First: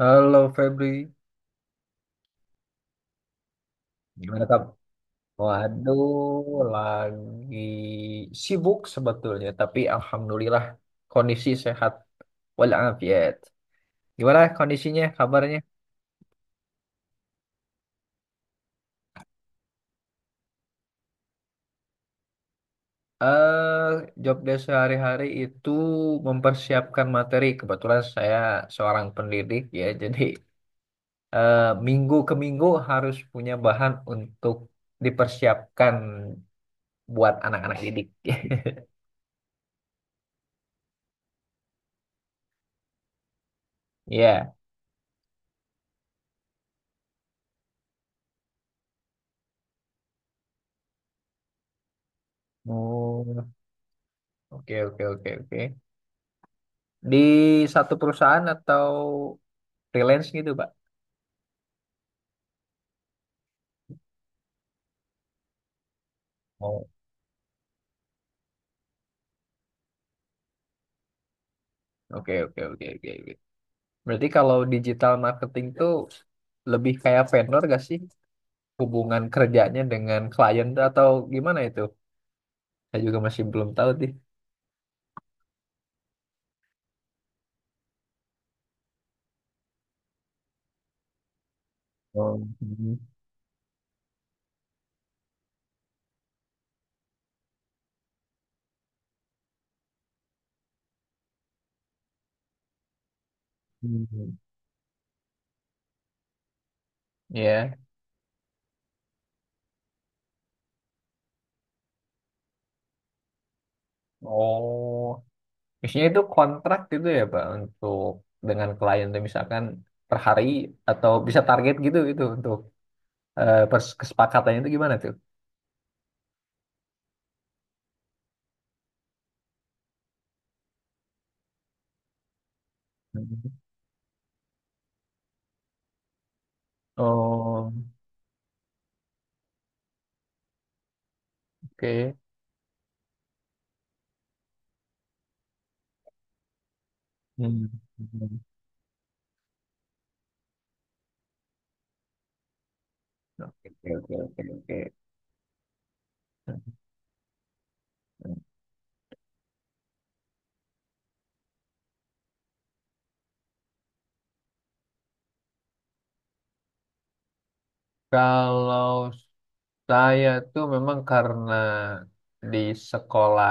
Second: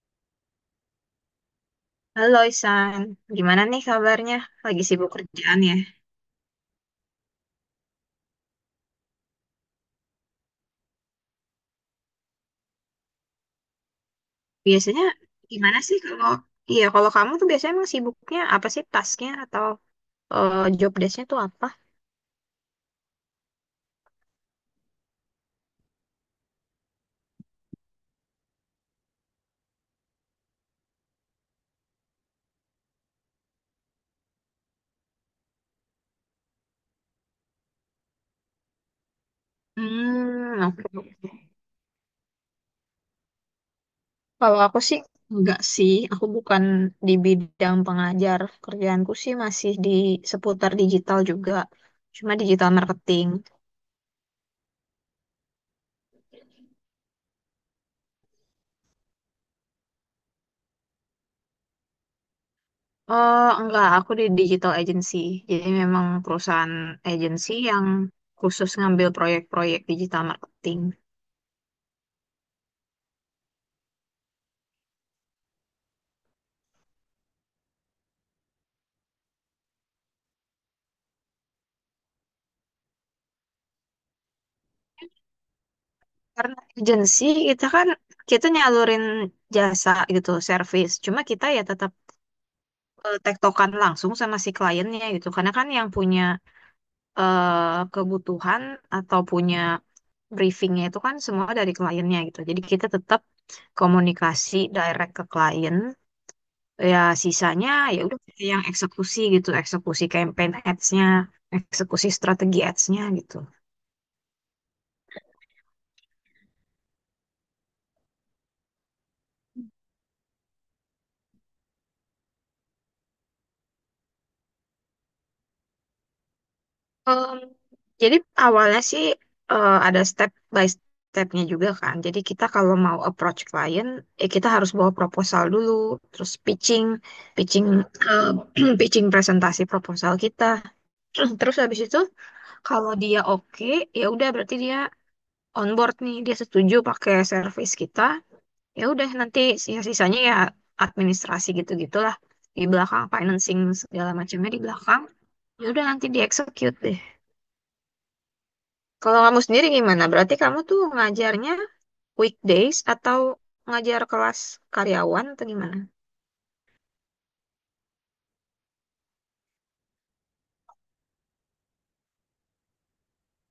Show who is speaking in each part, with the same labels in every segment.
Speaker 1: Halo Febri,
Speaker 2: Halo Isan, gimana nih kabarnya?
Speaker 1: gimana kamu?
Speaker 2: Lagi sibuk kerjaan ya?
Speaker 1: Waduh, lagi sibuk sebetulnya, tapi alhamdulillah kondisi sehat walafiat. Gimana
Speaker 2: Biasanya
Speaker 1: kondisinya, kabarnya?
Speaker 2: gimana sih kalau iya kalau kamu tuh biasanya emang sibuknya apa sih tasknya atau job desknya tuh apa?
Speaker 1: Eh, Job desk sehari-hari itu mempersiapkan materi. Kebetulan saya seorang pendidik ya, jadi eh, minggu ke minggu harus punya bahan untuk dipersiapkan buat anak-anak didik.
Speaker 2: Hmm, oke.
Speaker 1: Ya.
Speaker 2: Kalau aku sih enggak sih, aku bukan di bidang pengajar. Kerjaanku sih masih di seputar digital juga, cuma digital marketing.
Speaker 1: Oh, oke, oke, oke, oke. Di satu perusahaan atau freelance gitu, Pak?
Speaker 2: Oh, enggak, aku di digital agency. Jadi memang perusahaan
Speaker 1: Oh.
Speaker 2: agency yang khusus ngambil proyek-proyek digital marketing.
Speaker 1: Oke, oke, oke, oke, oke. Berarti kalau digital marketing tuh lebih kayak vendor gak sih? Hubungan kerjanya dengan klien atau gimana itu? Saya juga masih belum tahu sih.
Speaker 2: Karena agency kita kan kita nyalurin jasa gitu, service. Cuma kita ya tetap
Speaker 1: Oh, hmm,
Speaker 2: tektokan langsung sama si kliennya gitu. Karena kan yang punya kebutuhan atau punya briefingnya itu kan semua dari kliennya gitu. Jadi kita tetap
Speaker 1: hmm.
Speaker 2: komunikasi direct ke klien, ya sisanya
Speaker 1: Ya.
Speaker 2: ya udah kita yang eksekusi gitu, eksekusi campaign ads-nya, eksekusi strategi ads-nya gitu.
Speaker 1: Oh, misalnya itu kontrak gitu ya, Pak, untuk dengan klien tuh misalkan per hari atau bisa target gitu itu untuk kesepakatannya itu gimana tuh?
Speaker 2: Em, jadi awalnya sih ada step by stepnya juga kan, jadi kita kalau mau approach
Speaker 1: Hmm.
Speaker 2: klien, kita harus bawa proposal dulu, terus pitching, pitching
Speaker 1: Oh,
Speaker 2: eh, pitching presentasi proposal kita terus habis itu
Speaker 1: oke.
Speaker 2: kalau dia oke, ya udah berarti dia onboard nih, dia setuju pakai
Speaker 1: Hmm.
Speaker 2: service kita, ya udah nanti sisa-sisanya ya administrasi gitu-gitulah, di belakang
Speaker 1: Oke,
Speaker 2: financing segala
Speaker 1: oke, oke,
Speaker 2: macamnya di
Speaker 1: oke.
Speaker 2: belakang, ya udah nanti di execute deh. Kalau kamu sendiri gimana, berarti kamu tuh ngajarnya weekdays atau ngajar kelas karyawan atau gimana.
Speaker 1: Kalau saya tuh memang karena di sekolah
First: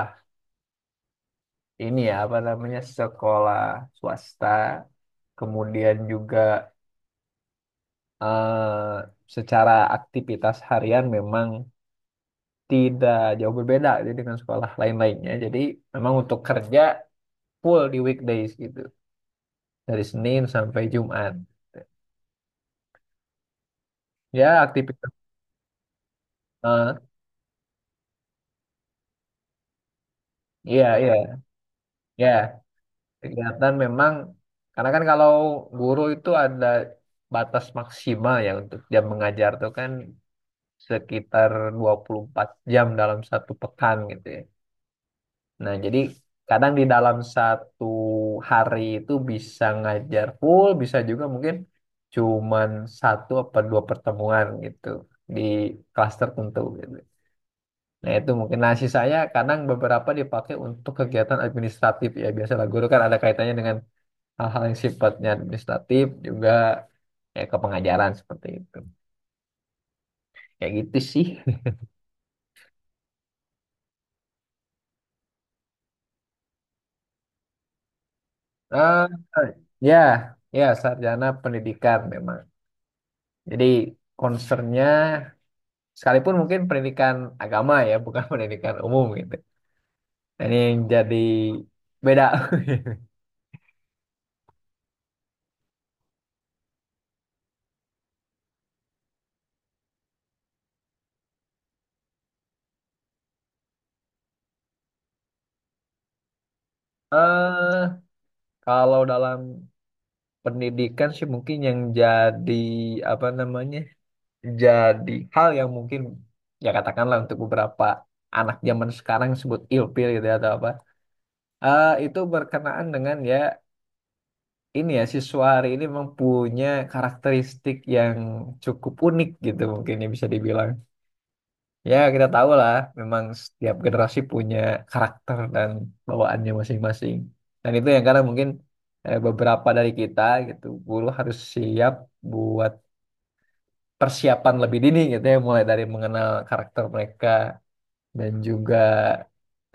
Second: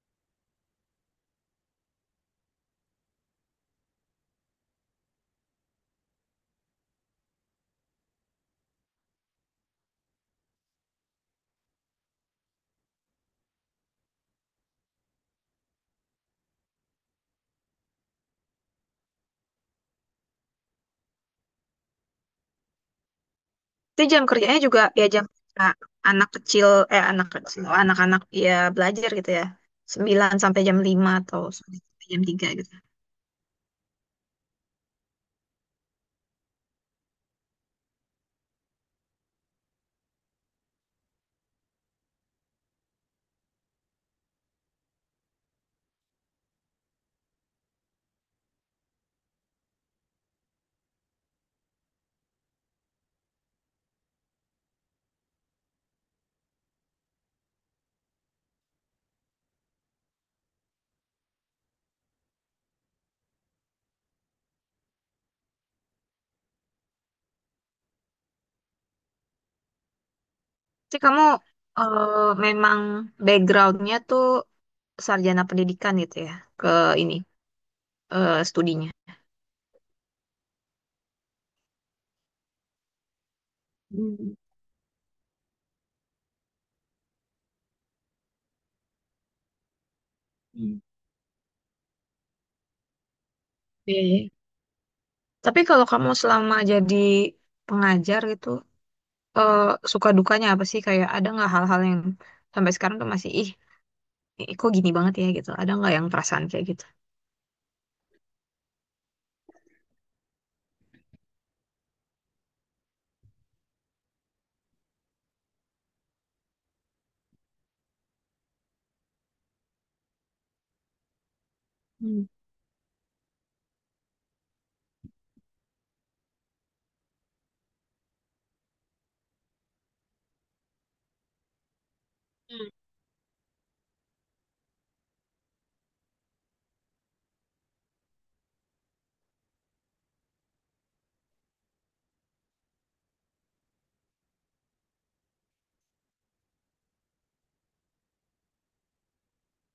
Speaker 1: ini ya, apa namanya, sekolah swasta, kemudian juga eh, secara aktivitas harian memang tidak jauh berbeda jadi dengan sekolah lain-lainnya. Jadi memang untuk kerja full di weekdays gitu, dari Senin sampai Jumat.
Speaker 2: Itu jam kerjanya
Speaker 1: Ya
Speaker 2: juga ya,
Speaker 1: aktivitas,
Speaker 2: jam kerja anak kecil,
Speaker 1: eh,
Speaker 2: anak-anak ya belajar gitu ya, sembilan sampai jam
Speaker 1: iya,
Speaker 2: lima
Speaker 1: iya,
Speaker 2: atau sampai jam
Speaker 1: ya.
Speaker 2: tiga gitu.
Speaker 1: Kegiatan memang, karena kan kalau guru itu ada batas maksimal ya untuk jam mengajar tuh kan sekitar 24 jam dalam satu pekan gitu ya. Nah, jadi kadang di dalam satu hari itu bisa ngajar full, bisa juga mungkin cuman satu apa dua pertemuan gitu di kelas tertentu gitu. Nah, itu mungkin. Nasi saya kadang beberapa dipakai untuk kegiatan administratif ya. Biasalah guru kan ada kaitannya dengan hal-hal yang sifatnya administratif juga kayak ke pengajaran seperti itu kayak gitu
Speaker 2: Jadi kamu
Speaker 1: sih.
Speaker 2: memang backgroundnya tuh sarjana pendidikan gitu ya, ke ini studinya.
Speaker 1: Ah, ya, ya, sarjana pendidikan memang, jadi
Speaker 2: Hmm,
Speaker 1: concernnya sekalipun mungkin pendidikan agama ya, bukan pendidikan umum gitu. Nah, ini yang
Speaker 2: hmm.
Speaker 1: jadi beda.
Speaker 2: Iya, iya. Tapi kalau kamu selama jadi pengajar gitu, eh, suka dukanya apa sih? Kayak ada nggak hal-hal yang sampai sekarang tuh masih ih, ih, kok gini banget ya gitu. Ada nggak yang perasaan kayak gitu?
Speaker 1: eh Kalau dalam pendidikan sih mungkin yang jadi apa namanya, jadi hal yang mungkin ya katakanlah untuk beberapa anak zaman sekarang sebut ilfil gitu ya, atau apa, itu
Speaker 2: Hmm.
Speaker 1: berkenaan dengan ya ini ya, siswa hari ini memang punya karakteristik yang cukup unik gitu mungkin ya, bisa dibilang ya, kita tahu
Speaker 2: Hmm.
Speaker 1: lah memang setiap generasi punya karakter dan bawaannya masing-masing, dan itu yang karena mungkin beberapa dari kita gitu, guru harus siap buat persiapan lebih dini gitu ya, mulai dari mengenal karakter mereka dan juga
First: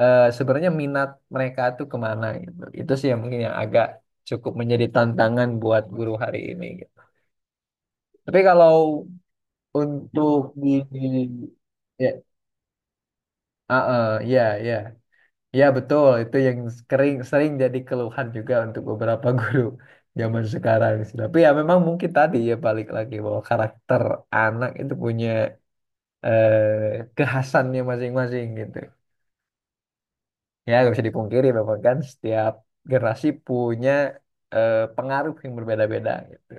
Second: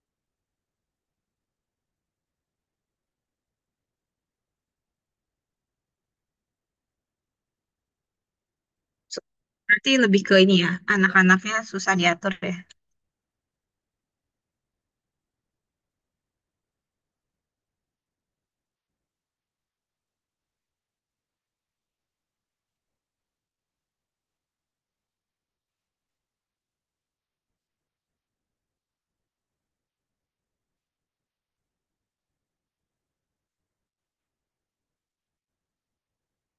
Speaker 1: sebenarnya minat mereka tuh kemana gitu. Itu sih yang mungkin yang agak cukup menjadi tantangan buat guru hari ini gitu. Tapi kalau
Speaker 2: So- Berarti lebih ke
Speaker 1: untuk
Speaker 2: ini ya, anak-anaknya susah
Speaker 1: ya,
Speaker 2: diatur ya.
Speaker 1: ah, ah, ya, ya, ya, betul. Itu yang sering sering jadi keluhan juga untuk beberapa guru zaman sekarang sih. Tapi ya memang mungkin tadi ya, balik lagi bahwa karakter anak itu punya kekhasannya masing-masing gitu. Ya, nggak bisa dipungkiri memang kan setiap generasi punya pengaruh yang berbeda-beda gitu.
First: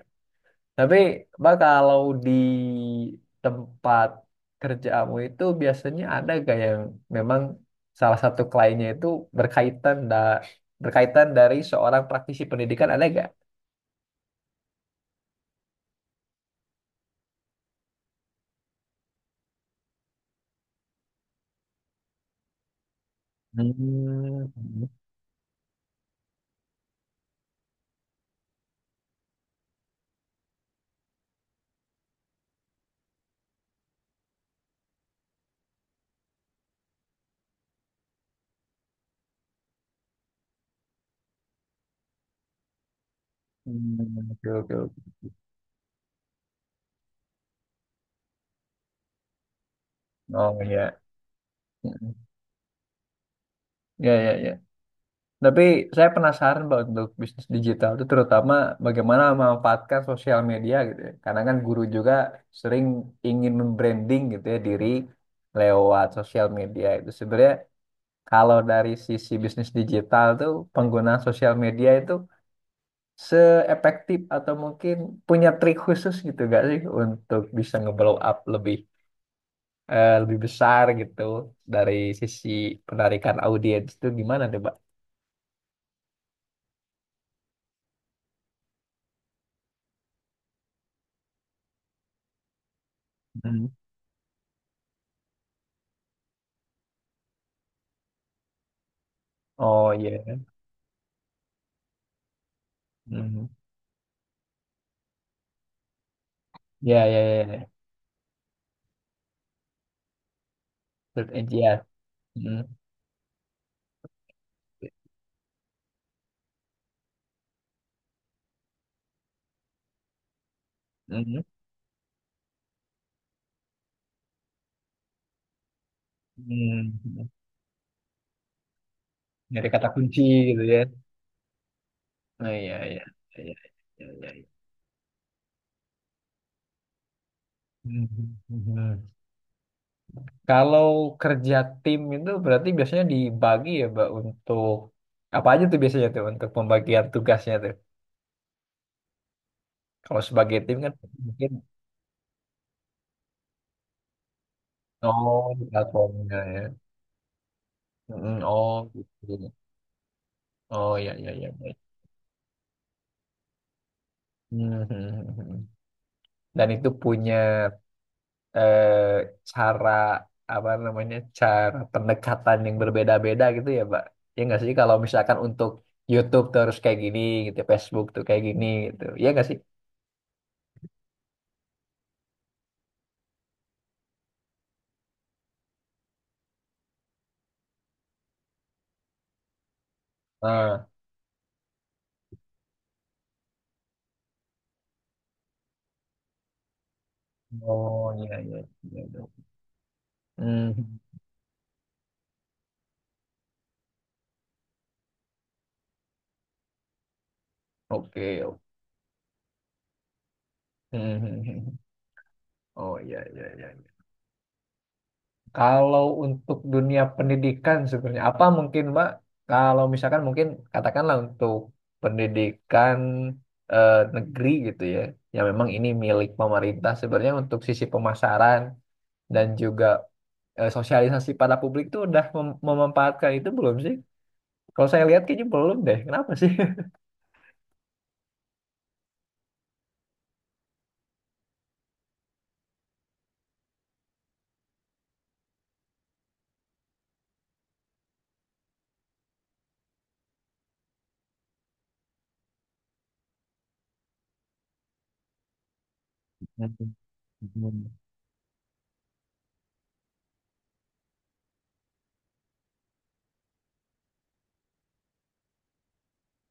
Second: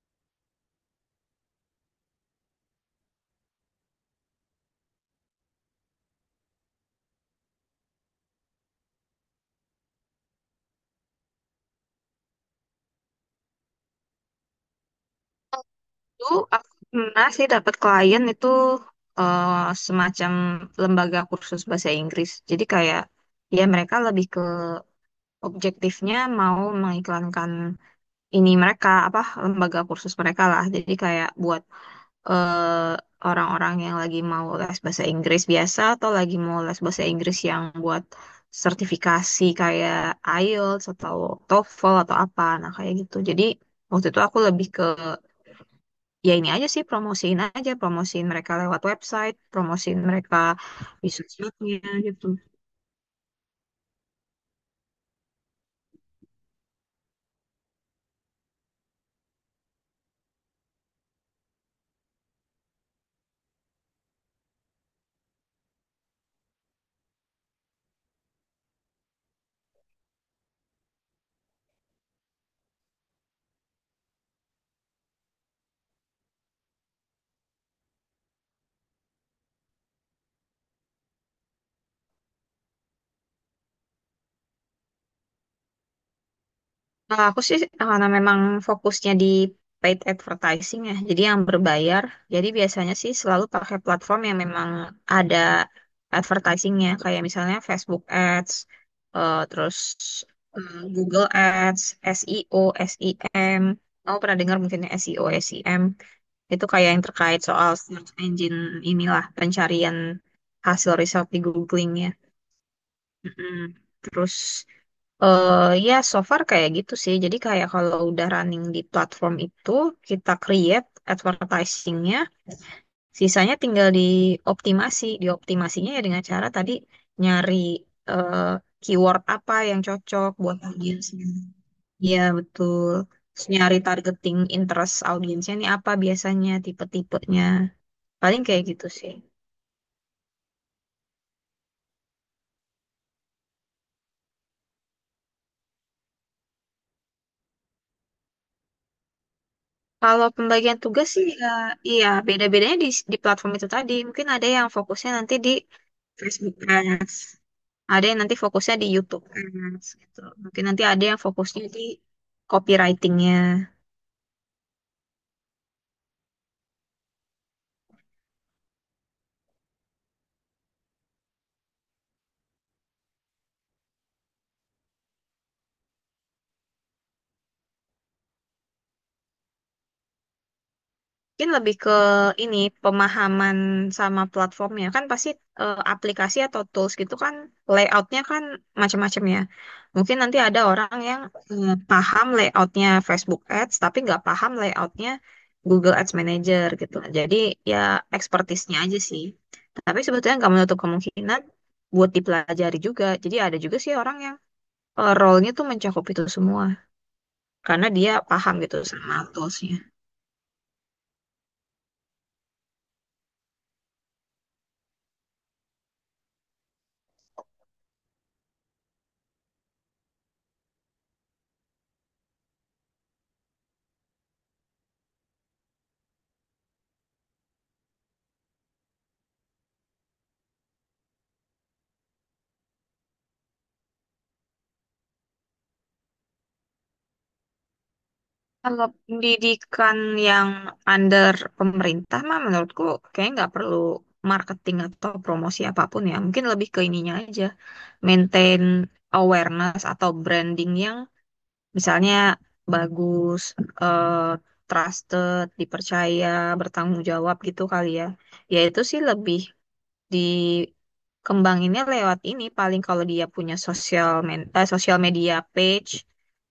Speaker 1: Tapi, Mbak, kalau di tempat kerjamu itu biasanya ada gak yang memang salah satu kliennya itu berkaitan da berkaitan dari seorang praktisi pendidikan, ada gak?
Speaker 2: Dulu aku pernah sih dapat klien itu, eh, semacam lembaga kursus bahasa Inggris. Jadi kayak ya mereka lebih ke
Speaker 1: Hmm.
Speaker 2: objektifnya mau mengiklankan ini, mereka apa lembaga kursus mereka lah, jadi kayak buat eh, orang-orang yang lagi mau les bahasa Inggris biasa atau lagi mau les bahasa Inggris yang buat sertifikasi kayak IELTS atau TOEFL atau apa, nah kayak gitu. Jadi
Speaker 1: Hmm,
Speaker 2: waktu itu aku
Speaker 1: oke,
Speaker 2: lebih
Speaker 1: oke,
Speaker 2: ke
Speaker 1: oke.
Speaker 2: ya ini aja sih, promosiin aja, promosiin mereka lewat website, promosiin mereka
Speaker 1: Oh, ya.
Speaker 2: di sosmednya gitu.
Speaker 1: Ya, ya, ya. Tapi saya penasaran Pak, untuk bisnis digital itu terutama bagaimana memanfaatkan sosial media gitu ya. Karena kan guru juga sering ingin membranding gitu ya diri lewat sosial media itu. Sebenarnya kalau dari sisi bisnis digital tuh penggunaan sosial media itu seefektif atau mungkin punya trik khusus gitu gak sih untuk bisa nge-blow up lebih besar gitu dari sisi penarikan audiens itu gimana deh Pak?
Speaker 2: Nah, aku sih karena memang fokusnya di paid advertising ya, jadi yang berbayar. Jadi biasanya sih selalu
Speaker 1: Hmm.
Speaker 2: pakai platform yang memang ada advertisingnya, kayak misalnya Facebook Ads, eh, terus
Speaker 1: Oh iya.
Speaker 2: Google Ads, SEO,
Speaker 1: Hmm.
Speaker 2: SEM. Kamu pernah dengar mungkin ya SEO, SEM? Itu kayak yang
Speaker 1: Ya, ya,
Speaker 2: terkait
Speaker 1: ya, ya.
Speaker 2: soal search engine inilah, pencarian hasil result
Speaker 1: Third
Speaker 2: di
Speaker 1: edge, ya.
Speaker 2: Googling ya.
Speaker 1: Hmm.
Speaker 2: Mm-mm. Terus ya, so far kayak gitu sih. Jadi kayak kalau udah running di platform itu, kita create
Speaker 1: Hmm.
Speaker 2: advertisingnya, sisanya tinggal dioptimasi. Dioptimasinya ya dengan cara tadi,
Speaker 1: Hmm. Hmm.
Speaker 2: nyari eh, keyword apa
Speaker 1: Nyari
Speaker 2: yang
Speaker 1: kata kunci
Speaker 2: cocok buat
Speaker 1: gitu ya.
Speaker 2: audiensnya. Iya,
Speaker 1: Oh, iya,
Speaker 2: betul.
Speaker 1: iya. Iya,
Speaker 2: Terus
Speaker 1: iya,
Speaker 2: nyari
Speaker 1: iya, iya,
Speaker 2: targeting
Speaker 1: iya.
Speaker 2: interest audiensnya nih apa biasanya, tipe-tipenya.
Speaker 1: Hmm. Hmm.
Speaker 2: Paling kayak
Speaker 1: Hmm,
Speaker 2: gitu
Speaker 1: hmm.
Speaker 2: sih.
Speaker 1: Kalau kerja tim itu berarti biasanya dibagi ya, Mbak, untuk apa aja tuh biasanya tuh untuk pembagian tugasnya tuh. Kalau
Speaker 2: Kalau
Speaker 1: sebagai tim
Speaker 2: pembagian
Speaker 1: kan
Speaker 2: tugas sih ya,
Speaker 1: mungkin,
Speaker 2: iya beda-bedanya di platform itu tadi. Mungkin ada yang fokusnya nanti
Speaker 1: oh
Speaker 2: di
Speaker 1: di platformnya
Speaker 2: Facebook
Speaker 1: ya.
Speaker 2: Ads. Ada yang nanti
Speaker 1: Hmm,
Speaker 2: fokusnya
Speaker 1: oh
Speaker 2: di
Speaker 1: gitu,
Speaker 2: YouTube
Speaker 1: gitu.
Speaker 2: Ads gitu. Mungkin nanti
Speaker 1: Oh,
Speaker 2: ada
Speaker 1: ya,
Speaker 2: yang
Speaker 1: ya, ya,
Speaker 2: fokusnya
Speaker 1: baik.
Speaker 2: di copywritingnya.
Speaker 1: Hmm, hmm, hmm, hmm. Dan itu punya eh, cara, apa namanya, cara pendekatan yang berbeda-beda gitu ya Pak, ya nggak sih kalau misalkan untuk YouTube tuh harus kayak gini gitu, Facebook tuh kayak gini gitu, ya nggak sih?
Speaker 2: Mungkin lebih ke ini, pemahaman sama platformnya kan pasti aplikasi atau tools gitu kan, layoutnya kan macam-macam ya. Mungkin nanti ada
Speaker 1: Ah,
Speaker 2: orang yang paham layoutnya Facebook Ads tapi nggak paham layoutnya Google Ads Manager gitu. Jadi ya
Speaker 1: oh, iya, iya,
Speaker 2: expertise-nya aja
Speaker 1: iya, iya.
Speaker 2: sih. Tapi sebetulnya nggak menutup
Speaker 1: Hmm,
Speaker 2: kemungkinan buat dipelajari juga. Jadi ada juga sih orang yang role-nya tuh mencakup itu semua karena dia
Speaker 1: oke,
Speaker 2: paham
Speaker 1: oke.
Speaker 2: gitu sama tools-nya.
Speaker 1: Hmm, hmm, hmm, hmm. Oh, iya, iya, iya. Kalau untuk dunia pendidikan sebenarnya apa mungkin Mbak? Kalau misalkan mungkin katakanlah untuk pendidikan negeri gitu ya, yang memang ini milik pemerintah, sebenarnya untuk sisi pemasaran dan juga sosialisasi pada publik itu udah memanfaatkan itu belum sih? Kalau saya lihat kayaknya belum deh. Kenapa sih?
Speaker 2: Kalau pendidikan yang under pemerintah mah menurutku kayaknya nggak perlu marketing atau promosi apapun ya. Mungkin lebih ke ininya aja, maintain awareness atau branding yang misalnya bagus, eh, trusted, dipercaya, bertanggung jawab gitu kali ya. Ya itu sih lebih dikembanginnya lewat ini, paling kalau dia punya sosial media page,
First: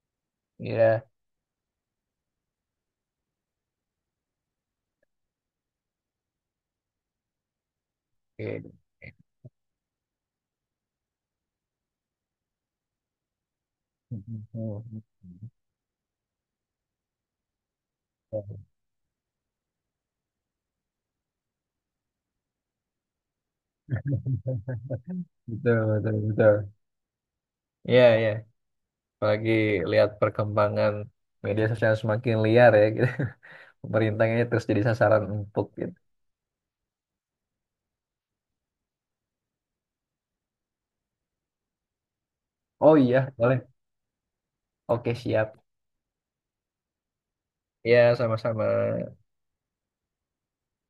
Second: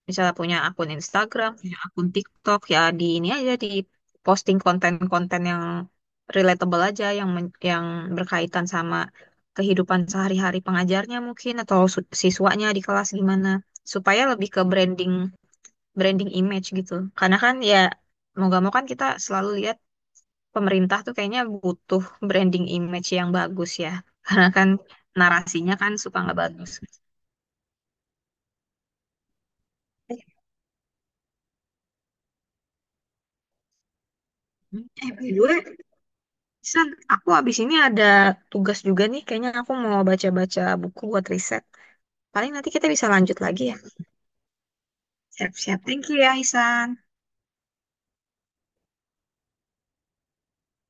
Speaker 2: misalnya punya akun
Speaker 1: Iya.
Speaker 2: Instagram, punya akun TikTok, ya di ini aja, di posting konten-konten yang relatable aja, yang yang berkaitan
Speaker 1: Oke.
Speaker 2: sama kehidupan sehari-hari pengajarnya mungkin, atau siswanya di kelas gimana, supaya lebih ke branding, branding image gitu, karena kan ya mau gak mau kan kita selalu lihat pemerintah tuh kayaknya butuh branding image yang bagus ya. Karena kan narasinya
Speaker 1: Betul,
Speaker 2: kan
Speaker 1: betul,
Speaker 2: suka nggak
Speaker 1: betul.
Speaker 2: bagus.
Speaker 1: Iya, iya. Apalagi lihat
Speaker 2: Eh,
Speaker 1: perkembangan media sosial semakin liar ya gitu. Pemerintahnya terus jadi
Speaker 2: By
Speaker 1: sasaran
Speaker 2: the
Speaker 1: empuk
Speaker 2: way,
Speaker 1: gitu.
Speaker 2: San, aku abis ini ada tugas juga nih. Kayaknya aku mau baca-baca buku buat riset. Paling nanti kita
Speaker 1: Oh
Speaker 2: bisa
Speaker 1: iya,
Speaker 2: lanjut
Speaker 1: boleh.
Speaker 2: lagi ya.
Speaker 1: Oke, siap.
Speaker 2: Siap-siap. Thank you ya, Hisan.
Speaker 1: Ya, sama-sama.